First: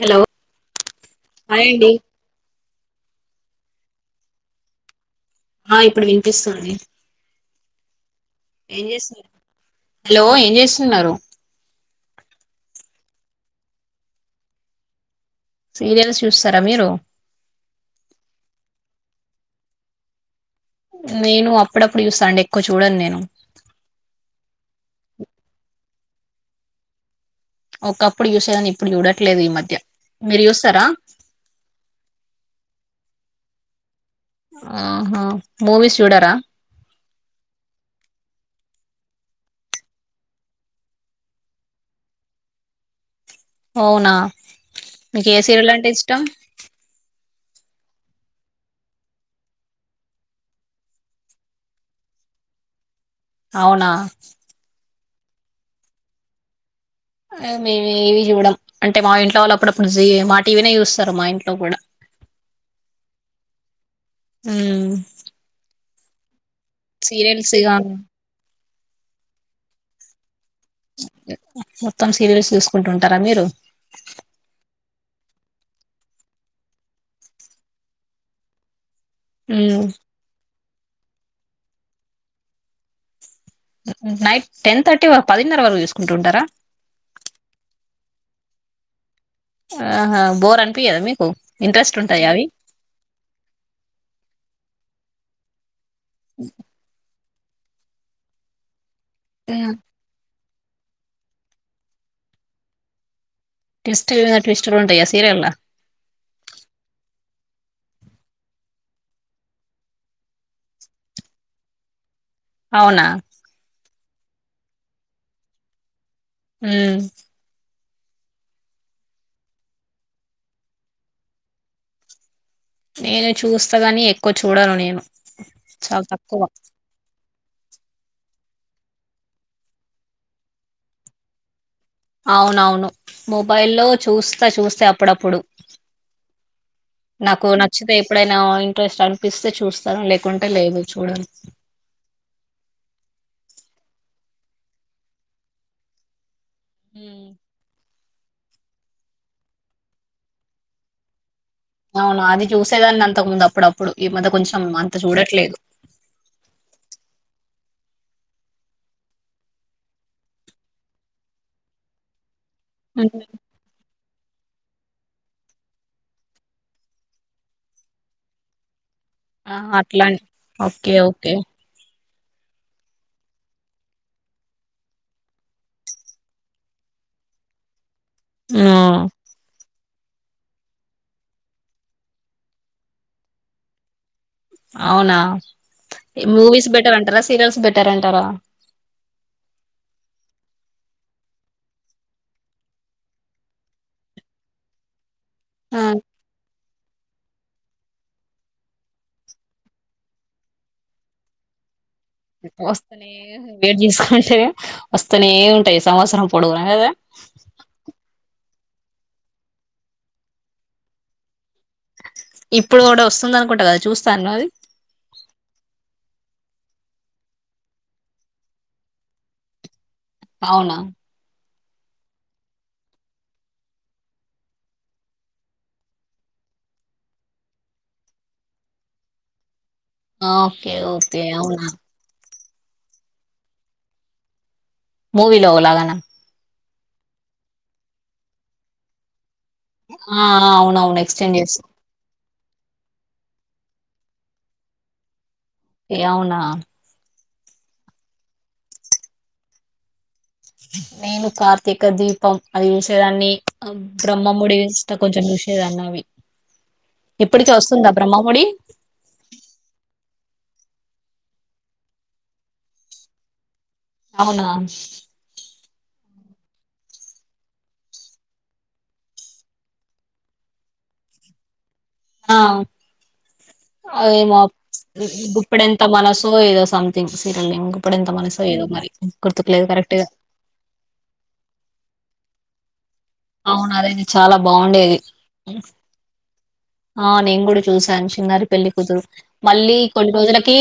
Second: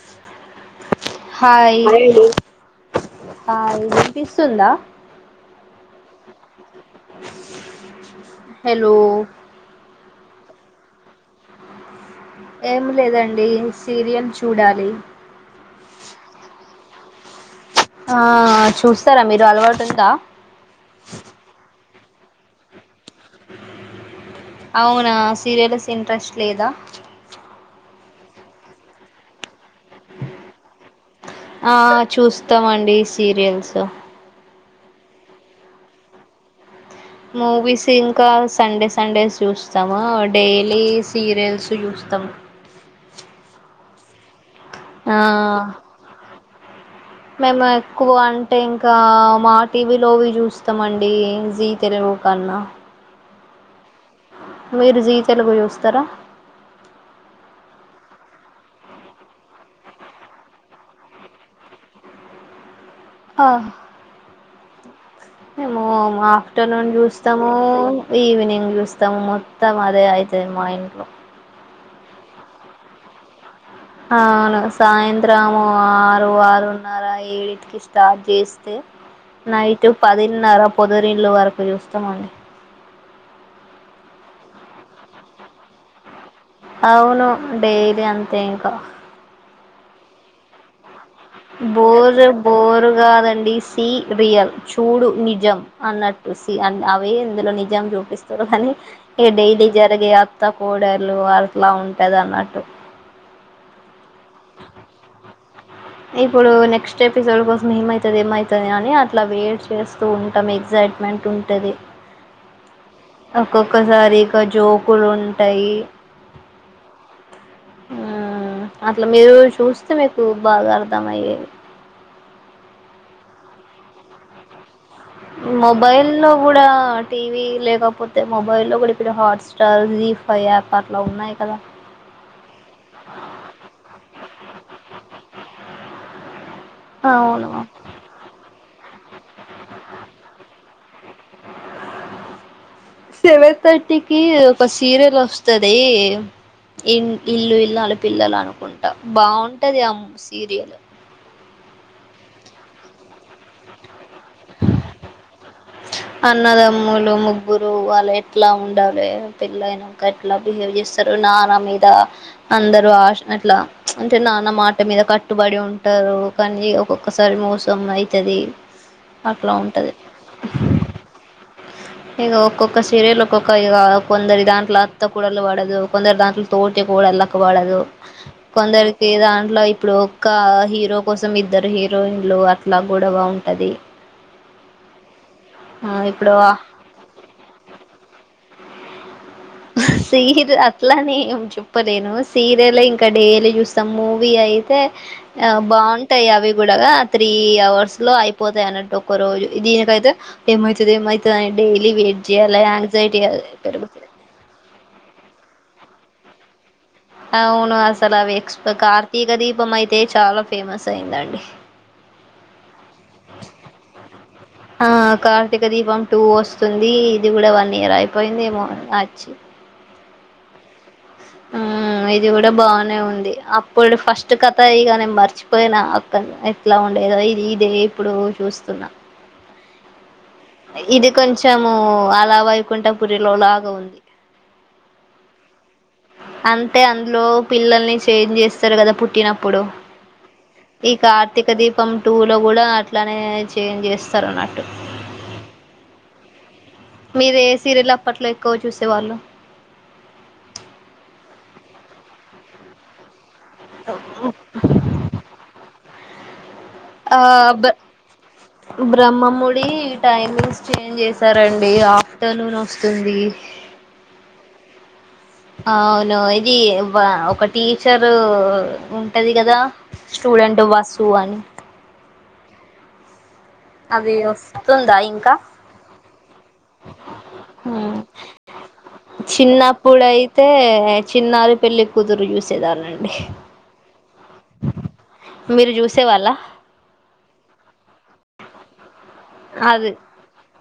Hello hi hi ఇనిపిస్తుందా ఆ ఇప్పుడు వినిపిస్తుంది ఏం హలో చేస్తున్నారు హలో ఏం చేస్తున్నారు ఏమి లేదండి సీరియల్ చూడాలి సీరియల్స్ చూస్తారా మీరు ఆ చూస్తారా మీరు అలవాటు ఉందా నేను అప్పుడప్పుడు చూస్తా అండి ఎక్కువ చూడను నేను అవునా సీరియల్స్ ఇంట్రెస్ట్ లేదా ఒకప్పుడు చూసేదాన్ని ఇప్పుడు చూడట్లేదు ఈ మధ్య మీరు చూస్తారా ఆ చూస్తామండి సీరియల్స్ ఆహా మూవీస్ చూడరా మూవీస్ ఇంకా సండే సండేస్ చూస్తామా డైలీ సీరియల్స్ చూస్తా తం అవునా ఆ మీకు ఏ సీరియల్ అంటే ఇష్టం మేము ఎక్కువ అంటే ఇంకా మా టీవీలోవి చూస్తామండి జీ తెలుగు [unintelligible] అవునా మీరు జీ తెలుగు చూస్తారా మేము ఏవి చూడం అంటే మా ఇంట్లో వాళ్ళప్పుడప్పుడు మా టీవీనే చూస్తారు మా ఇంట్లో కూడా ఆ ఉ మోమా ఆఫ్టర్నూన్ సీరియల్స్ చూస్తాము ఇగ ఈవినింగ్ చూస్తాము మొత్తం అదే అయి దె మా ఇంట్లో మొత్తం సీరియల్స్ చూసుకుంటుంటర మీరు? ఆ అవును సాయంత్రము ఆరు ఆరున్నర ఏడిటికి స్టార్ట్ జేస్తే ఉమ్ నైట్ పదిన్నర పొదురిళ్లు వరకు చూస్తమండి. నైట్ టెన్ థర్టీ వరక్ పదిన్నర వరకు చూసుకుంటుంటరా? అవును డైలీ అంతే ఇంక ఆహా బోర్ అనిపియద మీక్ బోదు బోరు కాదండి, సి రియల్ చూడు నిజం. అన్నట్టు సి అన్ అవే ఇందులో నిజం చూపిస్తరు కనీ, ఇగ డైలీ జరిగే అత్త కోడళ్ళు అట్ల ఉంటదన్నట్టు. కిస్ ఇప్పుడు నెక్స్ట్ ఎపిసోడ్ కోస్ మేమవుతది ఏమయితది అని అట్లా వేట్ చేస్తూ ఉంటాం, ఎగ్జైట్మెంట్ ఉంటది. అవునా? సరిగ జోకులు ఉంటయ్ ఉమ్ అట్ల మీరు చూస్తే మీకు బాగా అర్థం అయ్యేది నేను చూస్తగని ఎక్కువ చూడను నేను. చాలా మొబైల్ ను తక్కువ గుడ టి వి లేకపోతే మొబైల్లో లో కూడా ఇడ Hotstar, Zee five app అట్లా ఉన్నయి కదా. అవునవును మొబైల్లో చూస్తా చూస్తే అప్పుడప్పుడు. నాకు అవును నచ్చితే ఎప్పుడైనా ఆ ఇంట్రెస్ట్ అని పిస్తే చూస్తను లేకుంటే లేదు చూడను క్కటికి ఒక సీరియల్ వస్తది, ఇన్ హ్మ్. ఇల్లు ఇల్లాలు పిల్లలు అనుకుంటా బాగుంటుంది ఆ సీరియల్. అవును అది చూసేదాన్ని అంతకు ముందు అప్పుడప్పుడు, ఈ మధ్య కొంచెం అంత చూడట్లేదు అన్నదమ్ములు ముగ్గురు వాళ్ళు ఎట్ల ఉండాలే, పెళ్లయినంక ఎట్లా బిహేవ్ చేస్తరు? నాన్న మీద అందరు ఆష్ అట్ల ప్చ్ అంటే నాన్న మాట్ మాట్ మీద కట్టుబడి ఉంటరు కానీ, ఒక్కొక్కసారి మోసం ఐతది. అట్లా ఆ ఉంటది. అట్లా ఓకే ఓకే. ఇగ ఒక్కొక్క సిరియల్ ఒక్కొక్క ఇగ కొందరి దాంట్ల అత్త కోడళ్ళు వడదు, కొందరి దాంట్ల తోడి కోడళ్ళకు వడదు, హ్మ్. కొందరికి ఏ దాంట్లో ఇప్ ఇప్పుడు ఒక్క హీరో కోసం ఇద్దరు హీరోయిన్లు అట్ల గొడవ ఉంటది. అవునా ఆ ఇప్పుడు మూవీస్ బెటర్ అంటరా, సీరియల్స్ బెటర్ అంటరా? ఆ సీర్ అట్లనీ ఏం చెప్పలేను, సీరియలే ఇంకా డైలీ చూస్తాం మూవీ అయితే ఆ బాగుంటయి అవి కూడా ఆ త్రీ అవర్స్ లో అయిపోతయి అన్నట్టు ఒక్క రోజు, దీనికైతే ఏమైతది ఏమైతది అని డైలీ వె వస్తనే వెయిట్ చేసుకుంటనే వస్తనే ఉంటయి సంవత్సరం పొడుగున కదా. అవును అసలు అవి ఎక్స్ కార్తీక దీపం అయితే చాలా ఫేమస్ అయిందండి. ఇప్పుడు కూడా వస్తుంద అనుకుంటా కదా చూస్తాండ్రా అది? ఆ కార్తీక దీపం టూ వస్తుంది ఇది గుడ వన్ ఇయర్ అయిపోయిందేమో వచ్చి అవునా ఆ ఆ ఇది గుడ బాగనే ఉంది అప్పుడు ఫస్ట్ కథ ఇగ నేను మర్చిపోయిన అక్కన్ ఎట్లా ఉండే లేదో ఇది ఇదే ఇప్పుడు చూస్తున్న. ఓకే ఇది ఓకే అవునా కొంచము అలా వైకుంఠపురిలో లాగా ఉంది. మూవీలోవు లాగన అంటే అందులో పిల్లల్ని చేంజ్ చేస్తారు కదా పుట్టినప్పుడు ఆ ప్పుడు ఈ అవునవును ఎక్స్చేంజ్ కార్తీక చేస్త దీపం టూ లో కూడా అట్లానే చేంజ్ చేస్తారు అన్నట్టు ఏ అవునా మీరు ఏ సీరియల్ అప్పట్లో ఎక్కువ చూసేవాళ్ళు నేను కార్తీక దీపం అది చూసేదాన్ని బ్రహ్మాముడి ఇష్ట కొంచెం చూసేదాన్ని ఆవి ఆ బ బ్రహ్మముడి బ్రహ్మముడి టైమింగ్స్ చేంజ్ చేసారండి ఆఫ్టర్నూన్ వస్తుంది అవునా అవును ఇది ఒక టీచరు ఉంటది కదా స్టూడెంట్ వసు అని ఆ అ అదేమో గుప్పడెంత మనసు ఏదో సంథింగ్ సీరియల్ ని గుప్పడెంత మనసు ఏదో మరీ చిన్నప్పుడు అయితే చిన్నారీ పెళ్ళి కుతురు చూసేదాన్నీ అండి అవునా అదేంది చాలా బాగుండేది మీరు చూసేవాళ్ళ ఆ నేను కూడా చూసాను చిన్నారి పెళ్లికుతురు మళ్ళీ అది కొన్ని రోజులకి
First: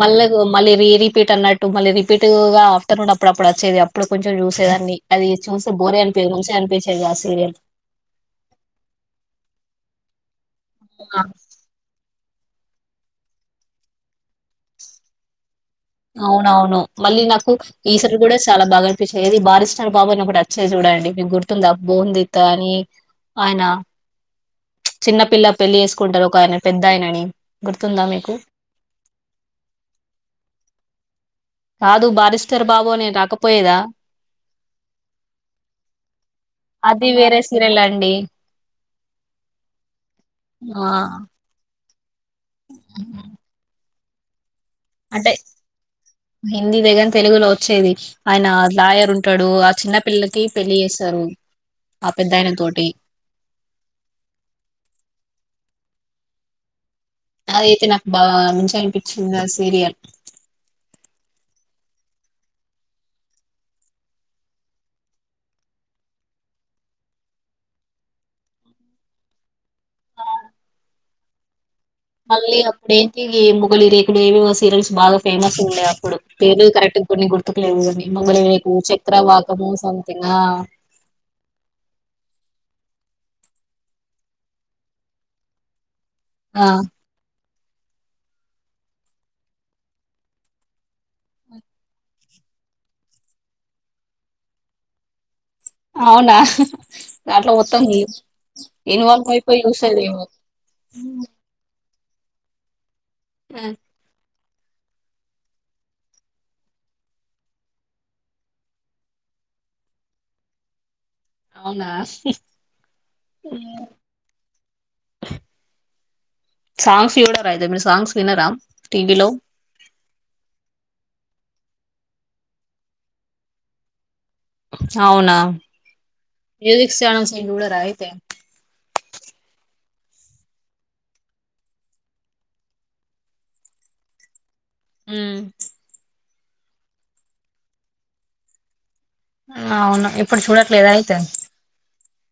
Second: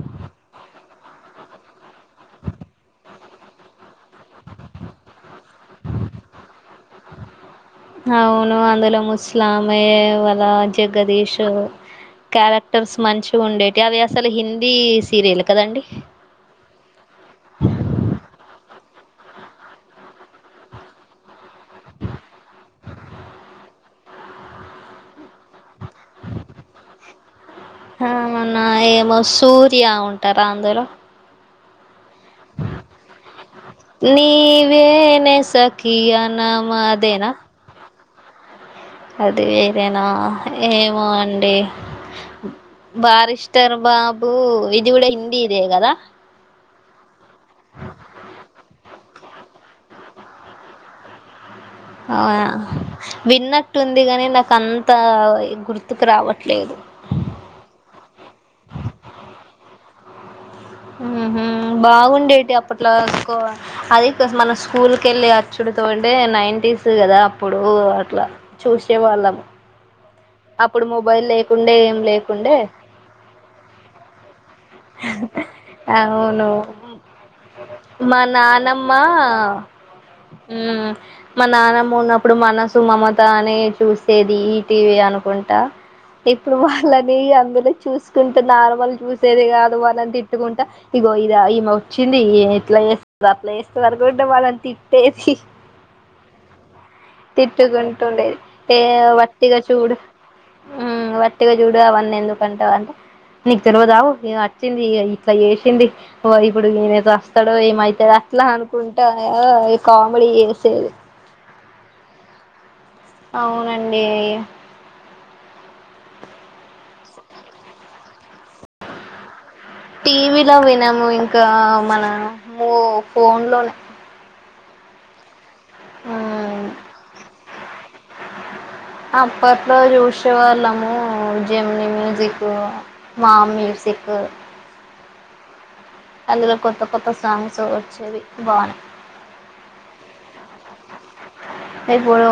మళ్ళీ మళ్ళీ రీ రిపీట్ అన్నట్టు మళ్ళీ రిపీట్ గా ఆఫ్టర్నూన్ అప్పుడు అప్పుడు వచ్చేది అప్పుడు కొంచెం చూసేదాన్ని అది చూస్తే బోరే అనిపియదు [unintelligible] కాదు ఆ సీరియల్ అవును అందులో ముసలామె వాళ్ళ ఆ! జగదీష్ క్యారెక్టర్స్ మంచిగా ఉండేటివి అవి అసలు హిందీ సీరియల్ కదండి అవునవును మళ్ళీ నాకు ఈసర్ కూడా చాలా బాగా ఏది బారీష్టర్ బాబు అని ఒకటి వచ్చేది చూడండి మీకు గుర్తుందా [unintelligible] అని ఆయనా చిన్నపిల్ల పెళ్లిచేసు కుంటాది ఒక ఆయన పెద్ద ఆయననీ గుర్తుందా మీకు మన ఏమో సూర్య ఉంటారా అందులో కాదు బారిస్టర్ బాబు అనేది రాకపోయేదా నీవేనే సఖియ నమ అది ఆదేనా వేరే సీరియల్ అండి అది వేరేనో ఆ ఏమో అండి బారిష్టార్ బాబు ఇది కూడా అంటే హిందీదే కదా హిందీ దే కానీ తెలుగులో వచ్చేది ఆయన లాయర్ ఉంటాడు చిన్న పిల్లకే పెళ్ళి చేస్తారు ఆ అ పెద్దాయన తోటి విన్నట్టుంది గాని నాక అంత గుర్తు తుకు రావట్లేదు అదైతే నాకు బాగా మంచిగా అనిపించింది ఆ సీరియల్ ఉహు బాగుండేటివి అప్పట్లో అది మన స్కూల్ కేళ్ళి అచ్చుడు వుంటే నైనిటిస్ కదా అప్పుడు అట్లా చూసే వాళ్ళము అప్పుడు మొబైల్ లేకుండే లేకుండే మళ్ళీ అప్పుడు ఎంటీవీ మోగలి రేకులు ఇవి వస్తూ సీరియల్స్ బాగా ఫేమస్ ఉండే అప్పుడు అవును పేరు కరెక్ట్ కొన్ని గుర్తుకు లేదు కానీ మొగలి రేకులు చక్రవాకం ఉ మా నాన్నమ్మ ఉన్నప్పుడు మానస్ సు మమత అనే చూసేది ఈ టీవీ అనుకుంటా ఇప్పుడు ఆ వాళ్ళని అందులో చూసుకుంటే నార్మల్ చూసేది కాదు వాళ్ళని తిట్టుకుంటా ఇగో ఇద ఈమే వచ్చింది ఎట్లా చేేస్తు అట్లా చేస్తుది అనుకుంట వాళ్ళనీ తిట్టేది అవునా దాంట్లో మోత్తాం తిట్టుకుంటుండేది ఇన్వాల్వ్ అయిపోయి చూసేది ఏమో హు వట్టిగా చూడు అవన్నీ ఎందుకు అంటా అంటే నీకు తెల్వదు అగు ఈమె వచ్చింది ఇట్లా చేసింది ఇప్పుడు ఈయనే చస్తాడో ఏమైతాడో అట్లా అనుకుంటా ఆ కామెడి చేసేది అవునా అవునండి. సాంగ్స్ చూడరా అయితే మీరు సాంగ్స్ వినరా టీవీ లో. టీవీలో వినము ఇంకా మన మూ ఫోన్ లోనే. అవునా. మ్ మ్యూజిక్ చానల్స్ చూడరా అయితే. చూసేవాళ్లము జెమిని మ్యూసిక్, మా మ్యూసిక్. అ అందులో కొత్త కొత్త సాంగ్స్ వచ్చేవి బానే. అవునా ఇప్పుడు చూడట్లేదా అయితే. ఇప్పుడు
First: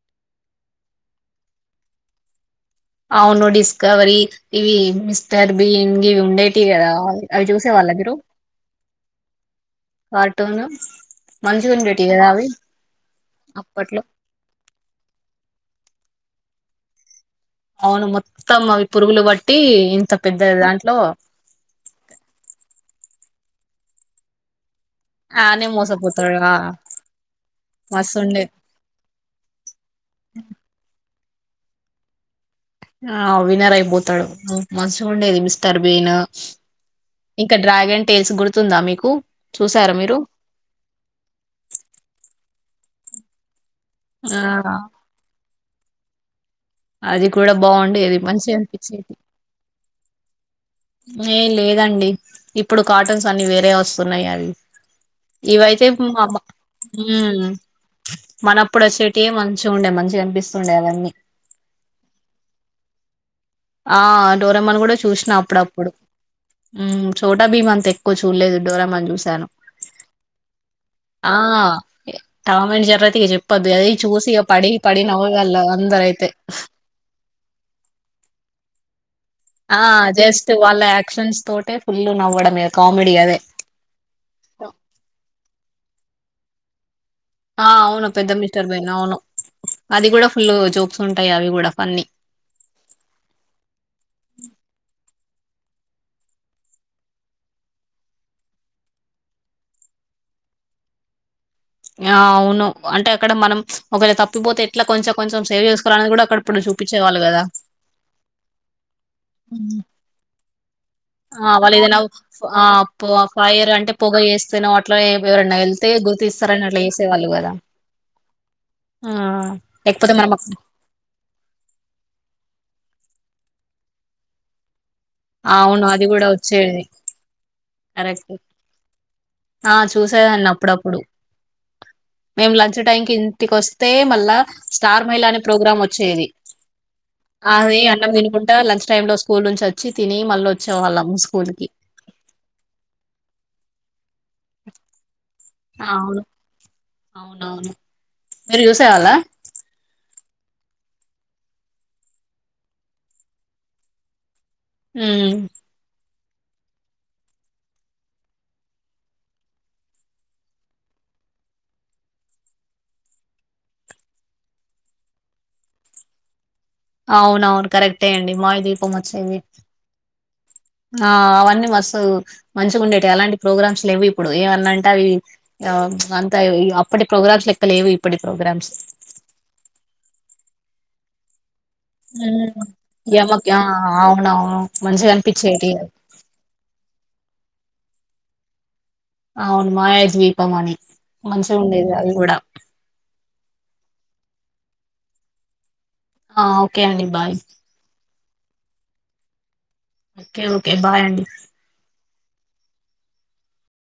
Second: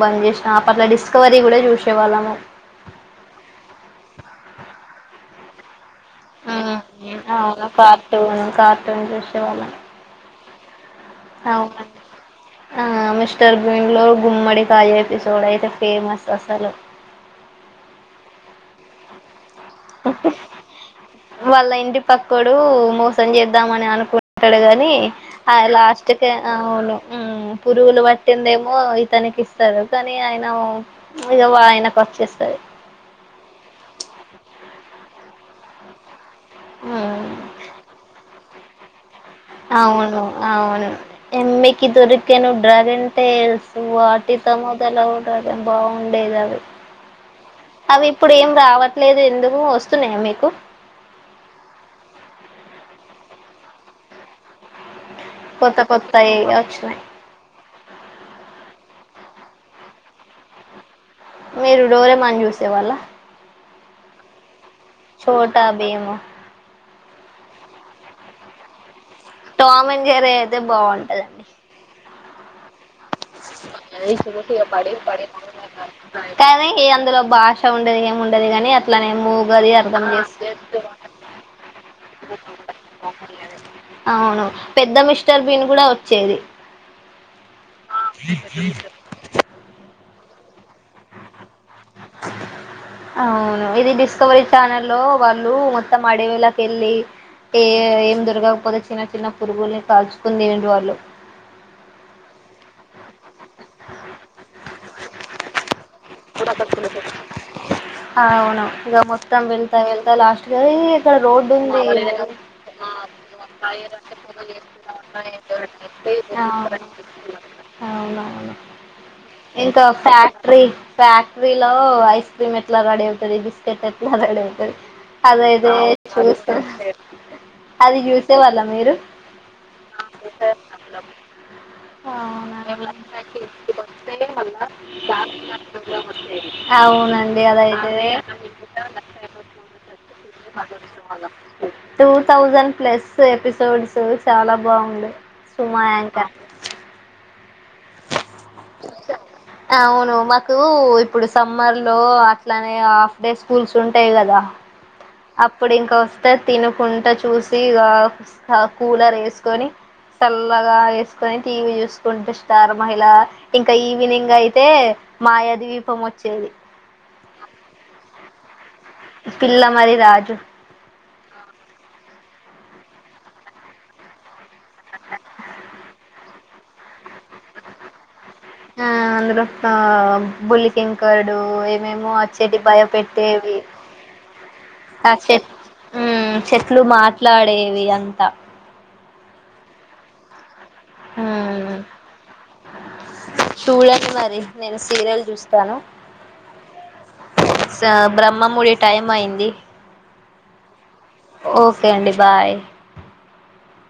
బంద్ చేశినా. అప్పట్లో డిస్కవరీ కూడా చూశే వాళ్ళము. అవును డిస్కవరి, ఇవి మిస్టర్ బీన్ ఇవి ఉండేటివి మ్ కదా అవి అవును చూసే వాళ్ళ మీరు. కార్టూన్ కార్టూన్ చూసేవాళ్ళం కా ర్టును మంచిగా అవునండి ఉండేటివి కదా అ ఆ మిస్టర్ బిన్లో గుమ్మడి కాయ ఎపిసోడైతే ఫేమస్. అసలు అవును మొత్తం అవి పురుగులు బ వాళ్ళ ఇంటి పక్కోడు మో సం జేద్దామని అనుకుంటడు కా అని ఆ ఆనే లాస్ట్ కు మోసపోతాడు ఆ అవును ఆ పురుగులు మస్తు ఉండే పట్టిందేమో ఇతనికి ఇస్తరు. కానీ ఆయన ఇగ ఆయనకు వచ్చేస్తది. ఆ విన్నర్ అయిపోతడు మంచిగా ఉండేది మిస్టర్ బీన్. ఇంకా డ్రాగన్ టేల్స్ గురుతుందా మీకు? చూసారా మీరు అవును అవును ఎమ్మికి దొరికేను డ్రాగన్ టేల్స్. ఆ వాటితో మోదలవు డ్రాగన్ బాగుండేది అది. అది కూడా అవి బాగుండేది ఇప్పుడు ఏం మంచిగా అనిపించేది రావట్లేదు ఎందుకు వస్తున్నయా మీకు. అన్నీ వేరే వస్తున్నయి అవి కొత్త ఇవయితే మా కొత్తయి వచ్చినాయి మనప్పుడు వచ్చేటివి మంచిగా ఉండే మంచిగా కనిపిస్తుండే అవన్నీ. మీరు డోరెమాన్ చూసే వాళ్ళ? ఆ డోరెమాన్ కూడా చూశిన అప్పుడప్పు బీము హ్మ్ చోటాభీం అంత ఎక్కువ చూడలేదు డోరెమాన్ చూసి టామ్ అండ్ జెర్రీ అయితే ఆ బావుంటదండి. టామ్ అండ్ జెర్రీ అయితే ఇగ చెప్పొద్దు అది చూసి ఇగ పడి పడి నవ్వేవాళ్ళు అందరైతే కానీ అందులో భాష ఉండది ఎం ఉండది కాని అట్లనే మూ ఆ జస్ట్ వాళ్ళ యాక్షన్స్ తోటే ఫుల్ నవ్వడమే కామెడీ అదే. అవును పెద్ద మిస్టర్ బిన్ కూడా వచ్చేది. ఆ అవును పెద్ద మిస్టర్ బీన్ అవును అది కూడా ఫుల్ జోక్స్ ఉంటయి అవి కూడా. ఫన్నీ అవును ఇది డిస్కవరీ ఛానల్ లో వా ళ్ళు మొత్తం అడవిలో కెళ్లి ఏ ఏం దొరకకపోతే చిన్న చిన్న పురుగుల్ని కాల్చుకుని తినిర్రు వాళ్ళు. ఆ అవును అంటే అక్కడ మనం ఒకవేళ తప్పిపోతే ఎట్లా కొంచెం కొంచెం సేవ్ చేసు అవును ఇగ మొత్తం వెళ్తా ఉమ్. వెళ్తా లాస్ట్ కది ఆ వాళ్ళు ఏదైనా ఆ పొ ఫైర్ అంటే పొగ చేస్తనో అట్లా ఎవరనా ఎళ్తే గుర్తిస్తరని అట్లా చేసేవాళ్ళు కదా. అవునవును ఆ ఇంకా లేకపోతే మనం అక్కడ- ఫ్యాక్టరీ ఫ్యా క్టరీలో ఐస్ క్రీమ్ ఎట్లా రెడీ అవుతది, బిస్కెట్ ఎట్లా రెడీ అవుతది. ఆ, అదదే అవును అది కూడా చూస్తు వచ్చేది అది కరెక్ట్ చూసే వాళ్ళ మీరు? ఆ చూసేదాన్ని అప్పుడప్పుడు మేము లంచ్ టైమ్కి ఇంటికి వస్తే మళ్ళా స్టార్ మహిళ అనే ప్రోగ్రాం వచ్చేది అవునండి అది అదైతే అన్నం తినుకుంట లంచ్ టైమ్ లో స్కూల్ నుంచి వచ్చి తిని మళ్ళ వచ్చె వాళ్ళము స్కూల్కి టూ థౌసండ్ ప్లస్ ఎపిసోడ్స్ చాలా బాగుంది సుమయంకర్ అవును మీరు చూసేవాళ్ల కు ఇప్పుడు సమ్మర్ లో అట్లానే హాఫ్ డే స్కూల్స్ ఉంటాయి కదా ఉమ్, అప్పుడు ఇంక వస్తే తినకుంట చూసి ఇగ కూలర్ యేసుకొని చల్లగా యేసుకొని టీవీ చూసుకుంట స్టార్ మహిళ ఇంకా ఈవినింగ్ అయితే మాయా దివీపంవొచేది అవునవును కరెక్టే అండి మాయ దీపం పిల్ల మరి రాజు అ అవన్నీ మస్తు మంచిగా ఉండేటీవీ అలాంటి ప్రోగ్రామ్స్ లేవి ఇప్పుడు ఏమన్నా అంటే అవి అంత అప్పటి ప్రోగ్రామ్స్ లెక్కలేవు ఇప్పుటి అ అందులో బుల్లి కింకరుడు మేము ఉమ్, వచ్చేటి యమక్ భయపట్టేవి ఆ అవునవును మంచిగా ఆ చేట్ అనిపించేటి హ్మ్ చెట్లు మాట్లాడేవి అంత అవును మాయ ద్వీపమణి హ్మ్ సుడండి మరి నేను సీరియల్ చూస్తాను అ ఓకే అండి బాయ్ బామ్మాముడి టైమ్ అయింది ఓకే ఓకే బాయ్ అండి ఓకే అండి బాయ్